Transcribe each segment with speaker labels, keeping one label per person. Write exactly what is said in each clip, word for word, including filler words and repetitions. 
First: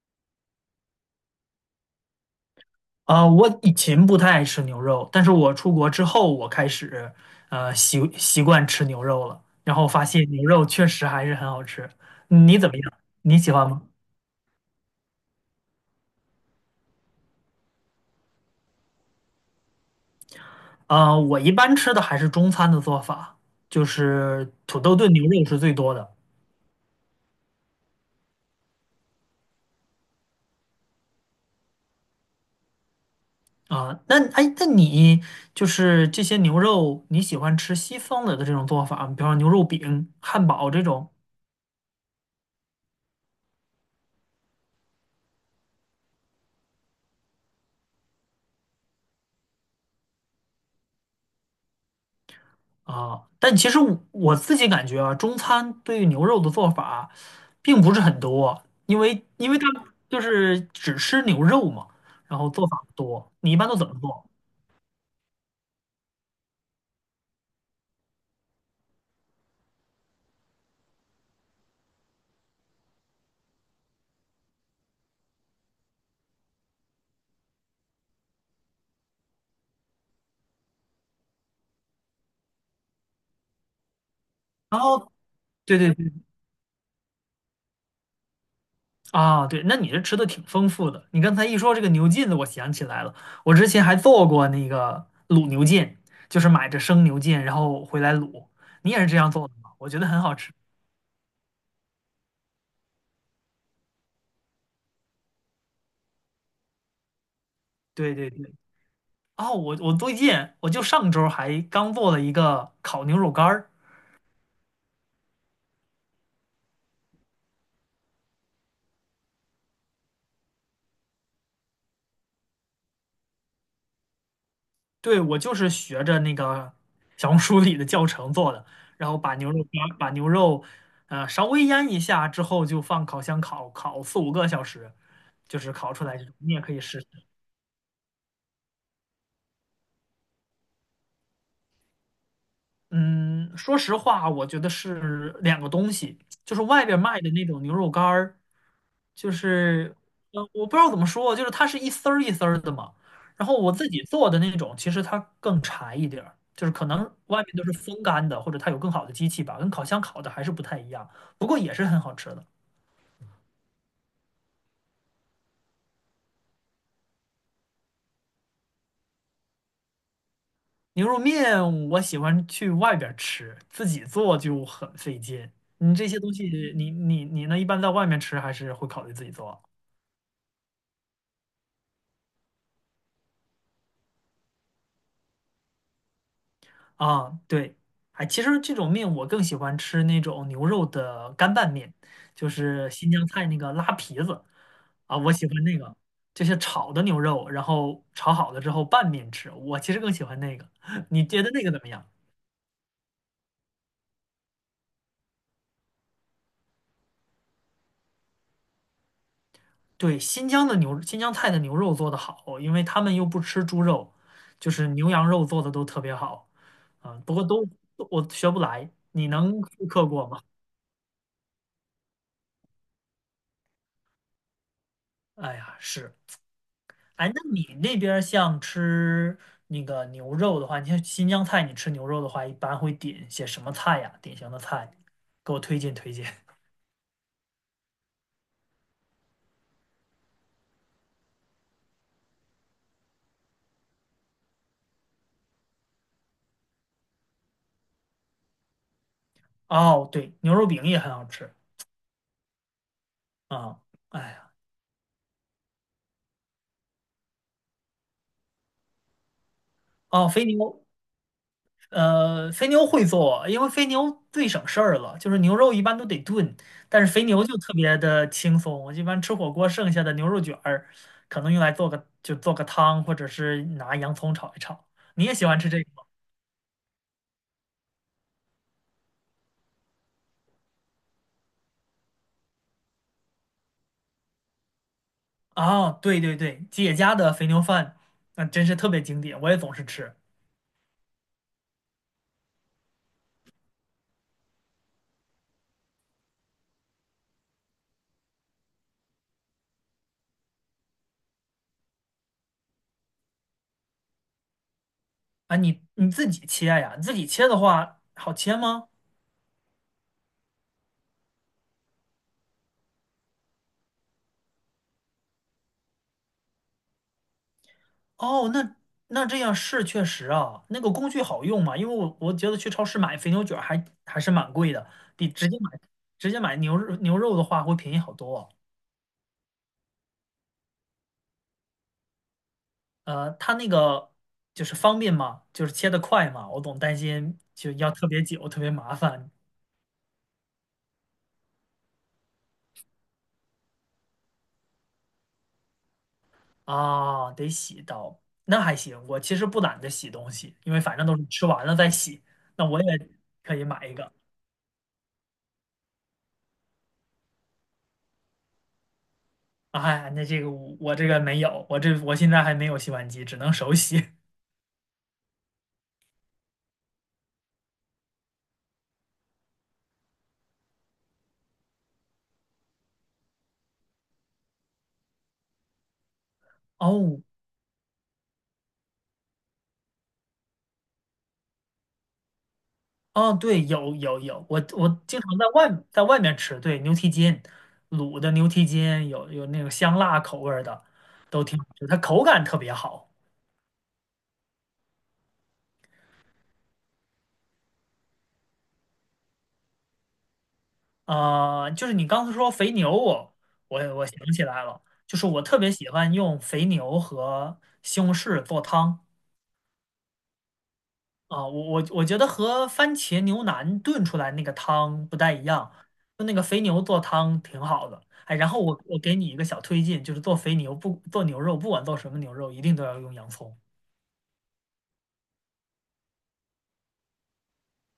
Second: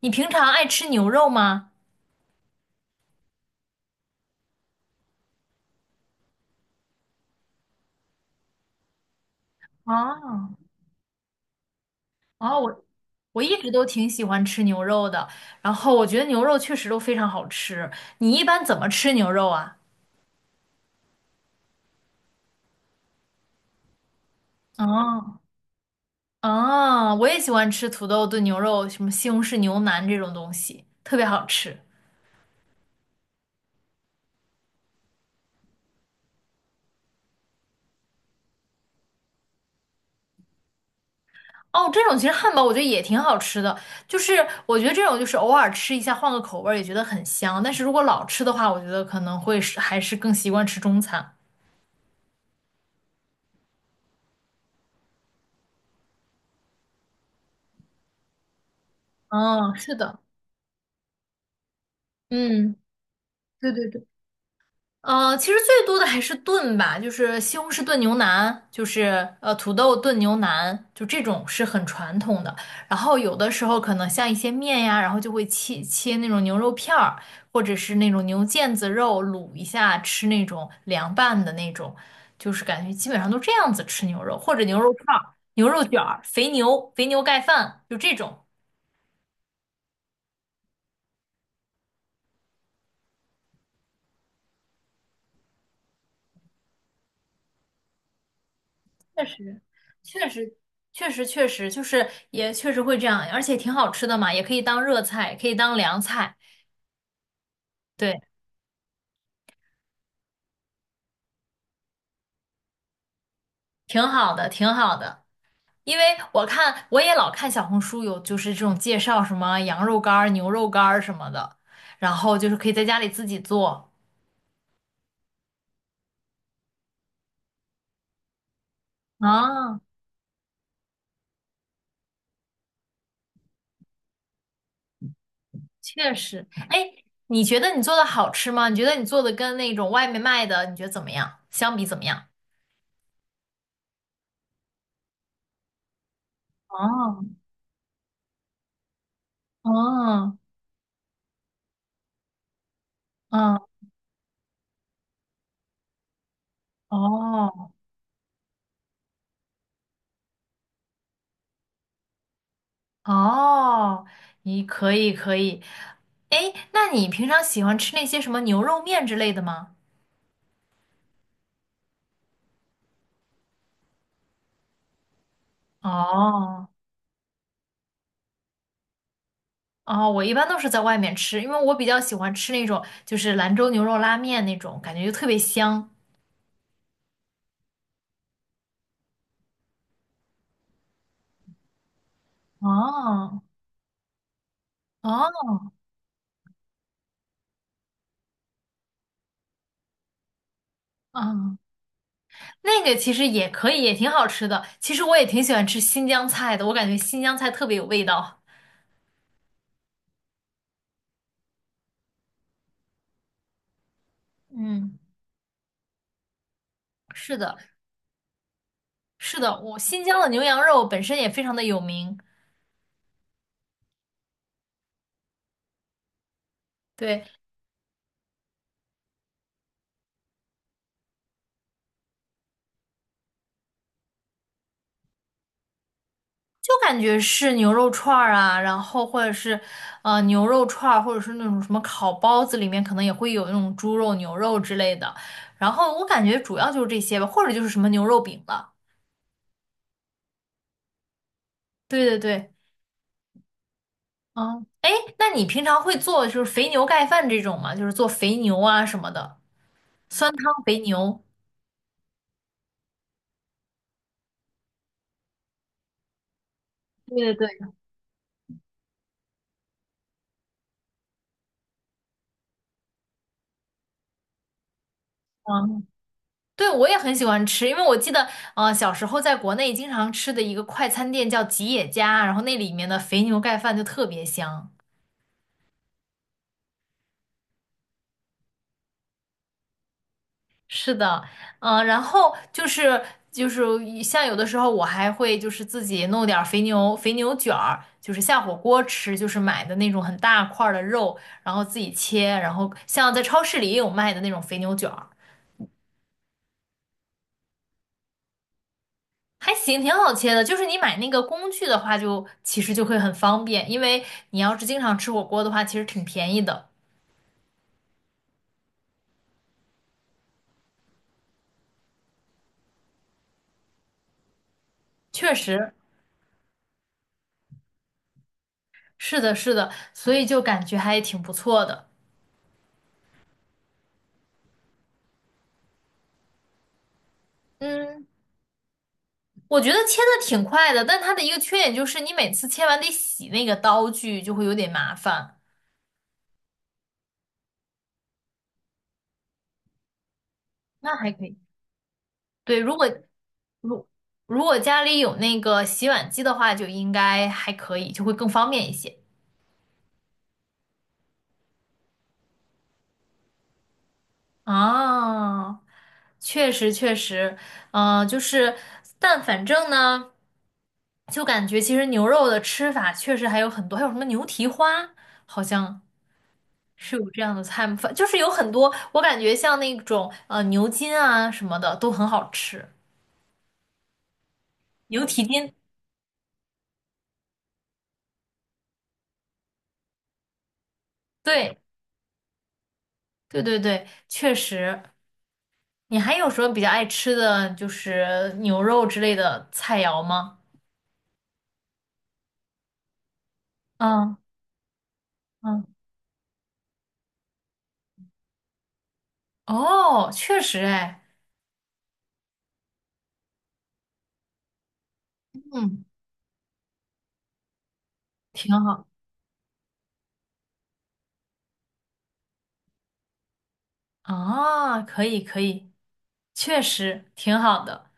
Speaker 1: 你平常爱吃牛肉吗？
Speaker 2: 啊，我以前不太爱吃牛肉，但是我出国之后，我开始呃习习惯吃牛肉了，然后发现牛
Speaker 1: 啊，
Speaker 2: 肉确实还是很好吃。嗯
Speaker 1: 啊，
Speaker 2: 你怎么
Speaker 1: 我
Speaker 2: 样？你
Speaker 1: 我
Speaker 2: 喜
Speaker 1: 一
Speaker 2: 欢
Speaker 1: 直
Speaker 2: 吗？
Speaker 1: 都挺喜欢吃牛肉的，然后我觉得牛肉确实都非常好吃。你一般怎么吃牛肉啊？
Speaker 2: 啊，我一般吃的还是中餐的做法，就是土豆炖牛
Speaker 1: 啊，
Speaker 2: 肉是最多的
Speaker 1: 啊，我也喜欢吃土豆炖牛肉，什么西红柿牛腩这种东西，特别好吃。
Speaker 2: 啊。那哎，那你就是这些牛肉，你喜欢吃西方的的这种做法吗，比方说牛肉饼、汉堡这种？
Speaker 1: 哦，这种其实汉堡我觉得也挺好吃的，就是我觉得这种就是偶尔吃一下，换个口味儿也觉得很香。但是如果老吃的话，我觉得可能会是还是更习惯吃中餐。
Speaker 2: 啊，但其实我我自己感觉啊，中餐对于牛肉的做法并不是很多啊，因为因为它
Speaker 1: 嗯，是的。
Speaker 2: 就是只吃牛肉嘛，然后做
Speaker 1: 嗯，
Speaker 2: 法不多。你一般
Speaker 1: 对
Speaker 2: 都怎
Speaker 1: 对
Speaker 2: 么
Speaker 1: 对。
Speaker 2: 做？
Speaker 1: 呃，其实最多的还是炖吧，就是西红柿炖牛腩，就是呃土豆炖牛腩，就这种是很传统的。然后有的时候可能像一些面呀，然后就会切切那种牛肉片儿，或者是那种牛腱子肉卤一下吃那种凉拌的那种，就是感觉基本上都这样子吃牛肉，或者牛
Speaker 2: 然
Speaker 1: 肉
Speaker 2: 后
Speaker 1: 串儿、牛
Speaker 2: 对
Speaker 1: 肉
Speaker 2: 对
Speaker 1: 卷
Speaker 2: 对
Speaker 1: 儿、肥牛、肥牛盖饭，就这种。
Speaker 2: 啊，对，那你这吃的挺丰富的。你刚才一说这个牛腱子，我想起来了，我之前还做过那个卤牛腱，就是买着生牛腱然后回来卤。你也是这
Speaker 1: 确
Speaker 2: 样做的
Speaker 1: 实，
Speaker 2: 吗？我觉得很
Speaker 1: 确
Speaker 2: 好吃。
Speaker 1: 实，确实，确实，就是也确实会这样，而且挺好吃的嘛，也可以当热菜，可以当凉菜。
Speaker 2: 对
Speaker 1: 对，
Speaker 2: 对对，哦，我我最近我就上周还刚做了一个烤牛肉干儿。
Speaker 1: 挺好的，挺好的。因为我看我也老看小红书有就是这种介绍什么羊肉干儿、牛肉干儿什么的，然后就是可以在家里自己做。
Speaker 2: 对，我就是学着那个小红书里的教程做的，然后把牛肉
Speaker 1: 啊，
Speaker 2: 把把牛肉，呃，稍微腌一下之后，就放烤箱烤烤四五个小时，就是烤出
Speaker 1: 确
Speaker 2: 来这种。
Speaker 1: 实。
Speaker 2: 你也可以
Speaker 1: 哎，
Speaker 2: 试
Speaker 1: 你觉得你做的好吃吗？你觉得你做的跟那种外面卖的，你觉得怎么样？相比怎么样？
Speaker 2: 嗯，说实话，我觉得是两个东西，就是外边卖
Speaker 1: 哦，
Speaker 2: 的那种牛肉干儿，就是，
Speaker 1: 哦，
Speaker 2: 呃，我不知道怎么说，就是它是一丝儿一丝儿的嘛。然后
Speaker 1: 嗯，
Speaker 2: 我自己做的那种，其实它更柴一点儿，就是可能外
Speaker 1: 哦。
Speaker 2: 面都是风干的，或者它有更好的机器吧，跟烤箱烤的还是不太一样，不过也是很好吃的。
Speaker 1: 哦，你可以可以。哎，那你平常喜欢吃那些什么牛肉面之类的吗？
Speaker 2: 牛肉面我喜欢去外边儿吃，自己做就很费劲。你这些东西，
Speaker 1: 哦
Speaker 2: 你你你呢？一般在外面吃还是会考虑自己做？
Speaker 1: 哦，我一般都是在外面吃，因为我比较喜欢吃那种就是兰州牛肉拉面那种，感觉就特别香。
Speaker 2: 啊，对，哎，其实这种面我更喜欢吃那种牛肉的干拌面，就是新疆
Speaker 1: 哦
Speaker 2: 菜那个拉皮子啊，我喜
Speaker 1: 哦
Speaker 2: 欢那个，就是炒的牛肉，然后炒好了之后拌面吃，我其实更喜欢那个。你觉得
Speaker 1: 哦，
Speaker 2: 那个怎么样？
Speaker 1: 那个其实也可以，也挺好吃的。其实我也挺喜欢吃新疆菜的，我感觉新疆菜特别有味道。
Speaker 2: 对，新疆的牛，新疆菜的牛肉做的好，因为他们又不吃猪肉，就是
Speaker 1: 嗯，
Speaker 2: 牛羊肉做的都特别好啊，不
Speaker 1: 是
Speaker 2: 过
Speaker 1: 的，
Speaker 2: 都都我学不来，你
Speaker 1: 是的，
Speaker 2: 能
Speaker 1: 我
Speaker 2: 复
Speaker 1: 新
Speaker 2: 刻
Speaker 1: 疆
Speaker 2: 过
Speaker 1: 的牛
Speaker 2: 吗？
Speaker 1: 羊肉本身也非常的有名。
Speaker 2: 哎呀，是。
Speaker 1: 对，
Speaker 2: 哎，那你那边儿像吃那个牛肉的话，你像新疆菜，你吃牛肉的话，一般会点些什么菜呀？典型的菜，给我推荐推荐。
Speaker 1: 就感觉是牛肉串儿啊，然后或者是呃牛肉串儿，或者是那种什么烤包子，里面可能也会有那种猪肉、牛肉之类的。然后我感觉主要就是这些吧，或者就是什么牛肉饼了。
Speaker 2: 哦，对，牛肉饼也很好吃
Speaker 1: 对对对，
Speaker 2: 啊。哎呀，
Speaker 1: 嗯，哎，那你平常会做就是肥牛盖饭这种吗？就是做肥牛啊什么的，
Speaker 2: 哦，
Speaker 1: 酸
Speaker 2: 肥
Speaker 1: 汤肥
Speaker 2: 牛，
Speaker 1: 牛。
Speaker 2: 呃，肥牛会做，因为肥牛最省事儿了，就是牛肉一般都得炖，但是肥
Speaker 1: 对
Speaker 2: 牛
Speaker 1: 对
Speaker 2: 就
Speaker 1: 对，
Speaker 2: 特别的轻松。我一般吃火锅剩下的牛肉卷儿，可能用来做个就做个汤，或者是拿洋葱炒一炒。你也喜欢吃这
Speaker 1: 嗯，
Speaker 2: 个？
Speaker 1: 对，我也很喜欢吃，因为我记得，呃，小时候在国内经常吃的一个快餐店叫吉野家，然后那里面的肥牛盖饭就特别香。
Speaker 2: 啊，对对对，姐家的肥牛饭，那真是特别经典，我也总是吃。
Speaker 1: 是的，嗯、然后就是就是一像有的时候我还会就是自己弄点儿肥牛肥牛卷儿，就是下火锅吃，就是买的那种很大块儿的肉，然后自己切，然后像在超市里也有卖的那种肥牛卷儿，
Speaker 2: 啊，你你自己切呀？自己切的话，好切吗？
Speaker 1: 还行，挺好切的。就是你买那个工具的话就，其实就会很方便，因为你要是经常吃火锅的话，其实挺便宜的。
Speaker 2: 哦，那那这样是确实啊，那个工具好用嘛？因为我我觉得去超市买肥牛卷儿还还是蛮贵的，比
Speaker 1: 确
Speaker 2: 直接买
Speaker 1: 实，
Speaker 2: 直接买牛肉牛肉的话会便宜好多啊。
Speaker 1: 是的，是的，所以就感觉还挺不错的。
Speaker 2: 呃，它那个就是方便嘛，就是切得快嘛，我总担心就要
Speaker 1: 嗯。
Speaker 2: 特别久，特别麻烦。
Speaker 1: 我觉得切的挺快的，但它的一个缺点就是你每次切完得洗那个刀具，就会有点麻烦。
Speaker 2: 啊，得洗到，那还行。我其实不懒得洗东西，因为
Speaker 1: 那
Speaker 2: 反正
Speaker 1: 还
Speaker 2: 都
Speaker 1: 可
Speaker 2: 是
Speaker 1: 以。
Speaker 2: 吃完了再洗。
Speaker 1: 对，
Speaker 2: 那
Speaker 1: 如
Speaker 2: 我
Speaker 1: 果
Speaker 2: 也可以买
Speaker 1: 如
Speaker 2: 一个。
Speaker 1: 如果家里有那个洗碗机的话，就应该还可以，就会更方便一些。
Speaker 2: 哎，那这个我我这个没有，我这我现在还没有洗碗机，只能手洗。
Speaker 1: 啊，确实确实，嗯、就是，但反正呢，就感觉其实牛肉的吃法确实还有很多，还有什么牛蹄花，好像。是有
Speaker 2: 哦
Speaker 1: 这样的菜吗？反就是有很多，我感觉像那种呃牛筋啊什么的都很好吃，
Speaker 2: 哦，对，有有有，我我
Speaker 1: 牛
Speaker 2: 经
Speaker 1: 蹄
Speaker 2: 常在
Speaker 1: 筋，
Speaker 2: 外在外面吃，对，牛蹄筋，卤的牛蹄筋有有那种香辣口味儿的，都
Speaker 1: 对
Speaker 2: 挺好吃，它口感特别好。
Speaker 1: 对对对，确实。你还有什么比较爱吃的，就是牛肉之类的菜肴吗？
Speaker 2: 啊、呃就是你刚才说肥牛我，我我
Speaker 1: 嗯
Speaker 2: 想起来了，就是我特
Speaker 1: 嗯，
Speaker 2: 别喜欢用肥牛和西红柿做汤
Speaker 1: 哦，确实哎，
Speaker 2: 啊、我我我觉得和番茄牛腩炖出来那个汤不太一样，
Speaker 1: 嗯，
Speaker 2: 就那个肥牛做汤挺好的。哎，然
Speaker 1: 挺
Speaker 2: 后我
Speaker 1: 好。
Speaker 2: 我给你一个小推荐，就是做肥牛不做牛肉，不管做什么牛肉，一定都要用洋葱，
Speaker 1: 啊，可以可以，确实挺好的。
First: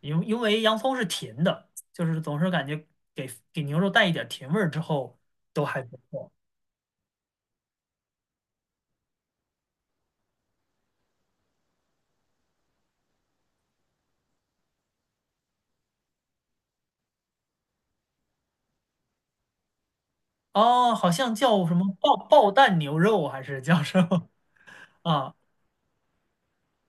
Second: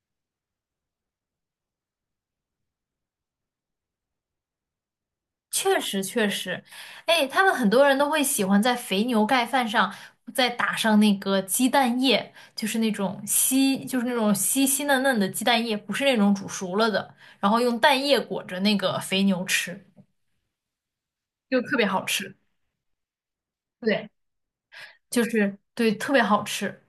Speaker 2: 因为因为洋葱是甜的，就是总是感觉给给牛肉带一点甜味儿之后都
Speaker 1: 确
Speaker 2: 还不
Speaker 1: 实确
Speaker 2: 错。
Speaker 1: 实，哎，他们很多人都会喜欢在肥牛盖饭上再打上那个鸡蛋液，就是那种稀，就是那种稀稀嫩嫩的鸡蛋液，不是那种煮熟了的，然后用蛋液裹着那个肥牛吃，
Speaker 2: 哦，好像
Speaker 1: 就
Speaker 2: 叫什
Speaker 1: 特别
Speaker 2: 么
Speaker 1: 好
Speaker 2: 爆
Speaker 1: 吃。
Speaker 2: 爆蛋牛肉还是叫什
Speaker 1: 对，
Speaker 2: 么
Speaker 1: 就
Speaker 2: 啊？
Speaker 1: 是对，特别好吃。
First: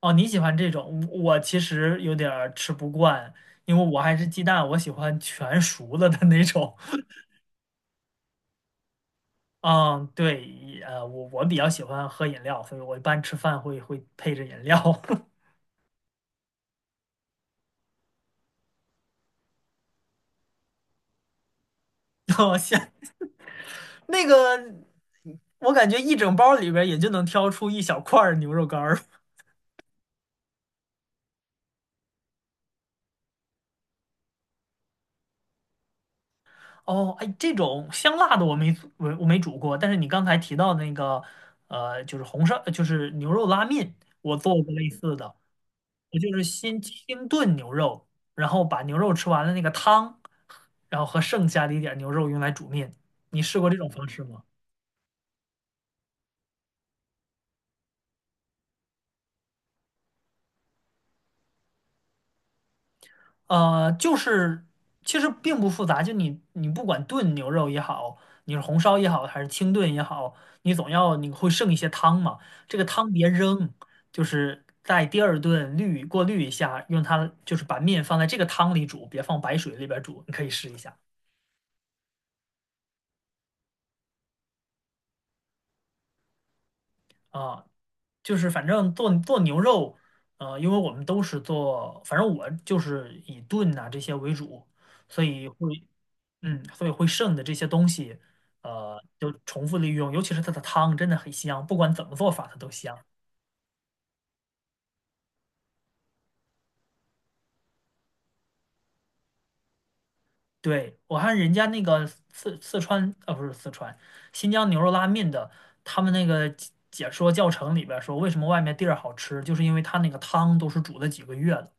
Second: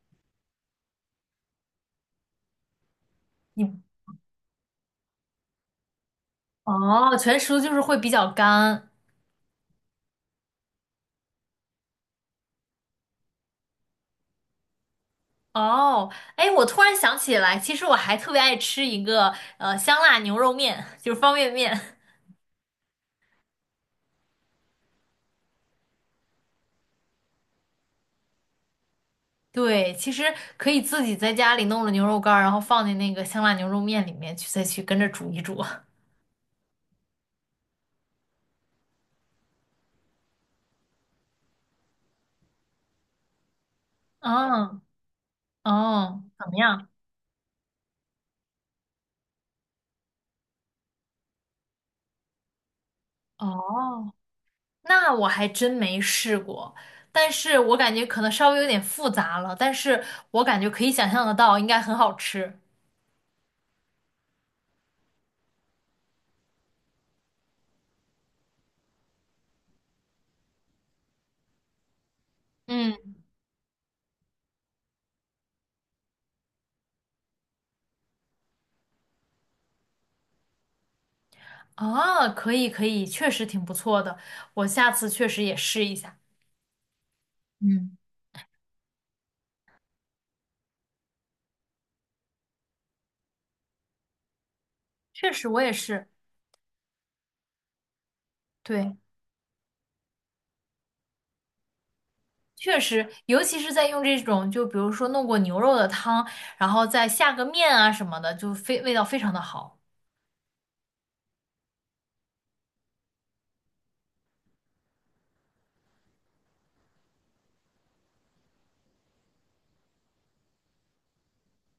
Speaker 2: 哦，你喜欢这种，我我其实有点儿吃不惯，
Speaker 1: 你
Speaker 2: 因为我还是鸡蛋，我喜欢全熟了的那种。
Speaker 1: 哦，全熟就是会比较干。
Speaker 2: 嗯，对，呃，我我比较喜欢喝饮料，所以我一般吃饭会会配着饮料。
Speaker 1: 哦，哎，我突然想起来，其实我还特别爱吃一个呃香辣牛肉面，就是方便面。
Speaker 2: 我想那个，我感觉一整包里边儿也就能挑出一小块儿牛肉干儿。
Speaker 1: 对，其实可以自己在家里弄了牛肉干儿，然后放进那个香辣牛肉面里面去，再去跟着煮一煮。
Speaker 2: 哦，哎，这种香辣的我没做我我没煮过，但是你刚才提到的那个，呃，就是红烧，就是牛肉拉面，我做过
Speaker 1: 嗯，
Speaker 2: 类似的，我
Speaker 1: 哦，
Speaker 2: 就是
Speaker 1: 怎么
Speaker 2: 先
Speaker 1: 样？
Speaker 2: 清炖牛肉，然后把牛肉吃完了那个汤，然后和剩下的一点儿牛肉用来煮面。你试过这种方
Speaker 1: 哦，
Speaker 2: 式吗？
Speaker 1: 那我还真没试过，但是我感觉可能稍微有点复杂了，但是我感觉可以想象得到，应该很好吃。
Speaker 2: 呃，就是其实并不复杂，就你你不管炖牛肉也好，你是红烧也好，还是清炖也好，你总要你会剩一些汤嘛，这个汤
Speaker 1: 嗯，
Speaker 2: 别扔，就是在第二顿滤过滤一下，用它就是把面放在这个汤里煮，别放白水里边煮，你可以试一下。
Speaker 1: 啊，可以可以，确实挺不错的，我下次确实也试一下。
Speaker 2: 啊，
Speaker 1: 嗯，
Speaker 2: 就是反正做做牛肉，呃，因为我们都是做，反正我就是以炖呐、这些为主，所
Speaker 1: 确实
Speaker 2: 以
Speaker 1: 我也
Speaker 2: 会，
Speaker 1: 是，
Speaker 2: 嗯，所以会剩的这些东西，
Speaker 1: 对。
Speaker 2: 呃，就重复利用，尤其是它的汤真的很香，不管怎么做法它都
Speaker 1: 确
Speaker 2: 香。
Speaker 1: 实，尤其是在用这种，就比如说弄过牛肉的汤，然后再下个面啊什么的，就非味道非常的好。
Speaker 2: 对，我看人家那个四四川，啊不是四川，新疆牛肉拉面的，他们那个解解说教程里边儿说，为什么外面地儿好吃，就是因为它那个汤都是煮了几个月的。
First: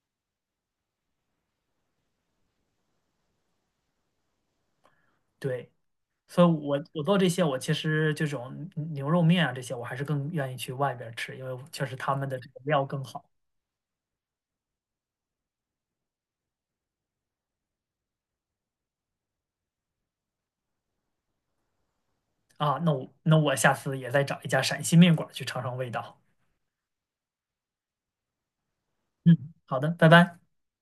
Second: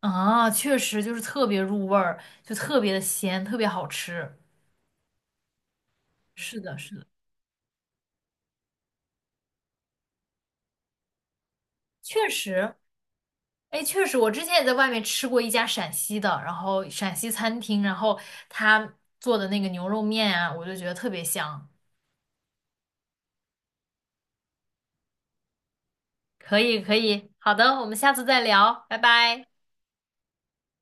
Speaker 1: 啊，确实就是特别入味儿，就特别的鲜，特别好吃。
Speaker 2: 对。所以
Speaker 1: 是的，
Speaker 2: 我
Speaker 1: 是
Speaker 2: 我
Speaker 1: 的，
Speaker 2: 做这些，我其实这种牛肉面啊这些，我还是更愿意去外边儿吃，因为确实他
Speaker 1: 确
Speaker 2: 们的这个
Speaker 1: 实，
Speaker 2: 料更好
Speaker 1: 哎，确实，我之前也在外面吃过一家陕西的，然后陕西餐厅，然后他做的那个牛肉面啊，我就觉得特别香。
Speaker 2: 啊。那我那我下次也再找一家陕西面馆儿去尝尝味道。
Speaker 1: 可以，可以，好的，我们下次再聊，拜拜。
Speaker 2: 嗯，好的，拜拜。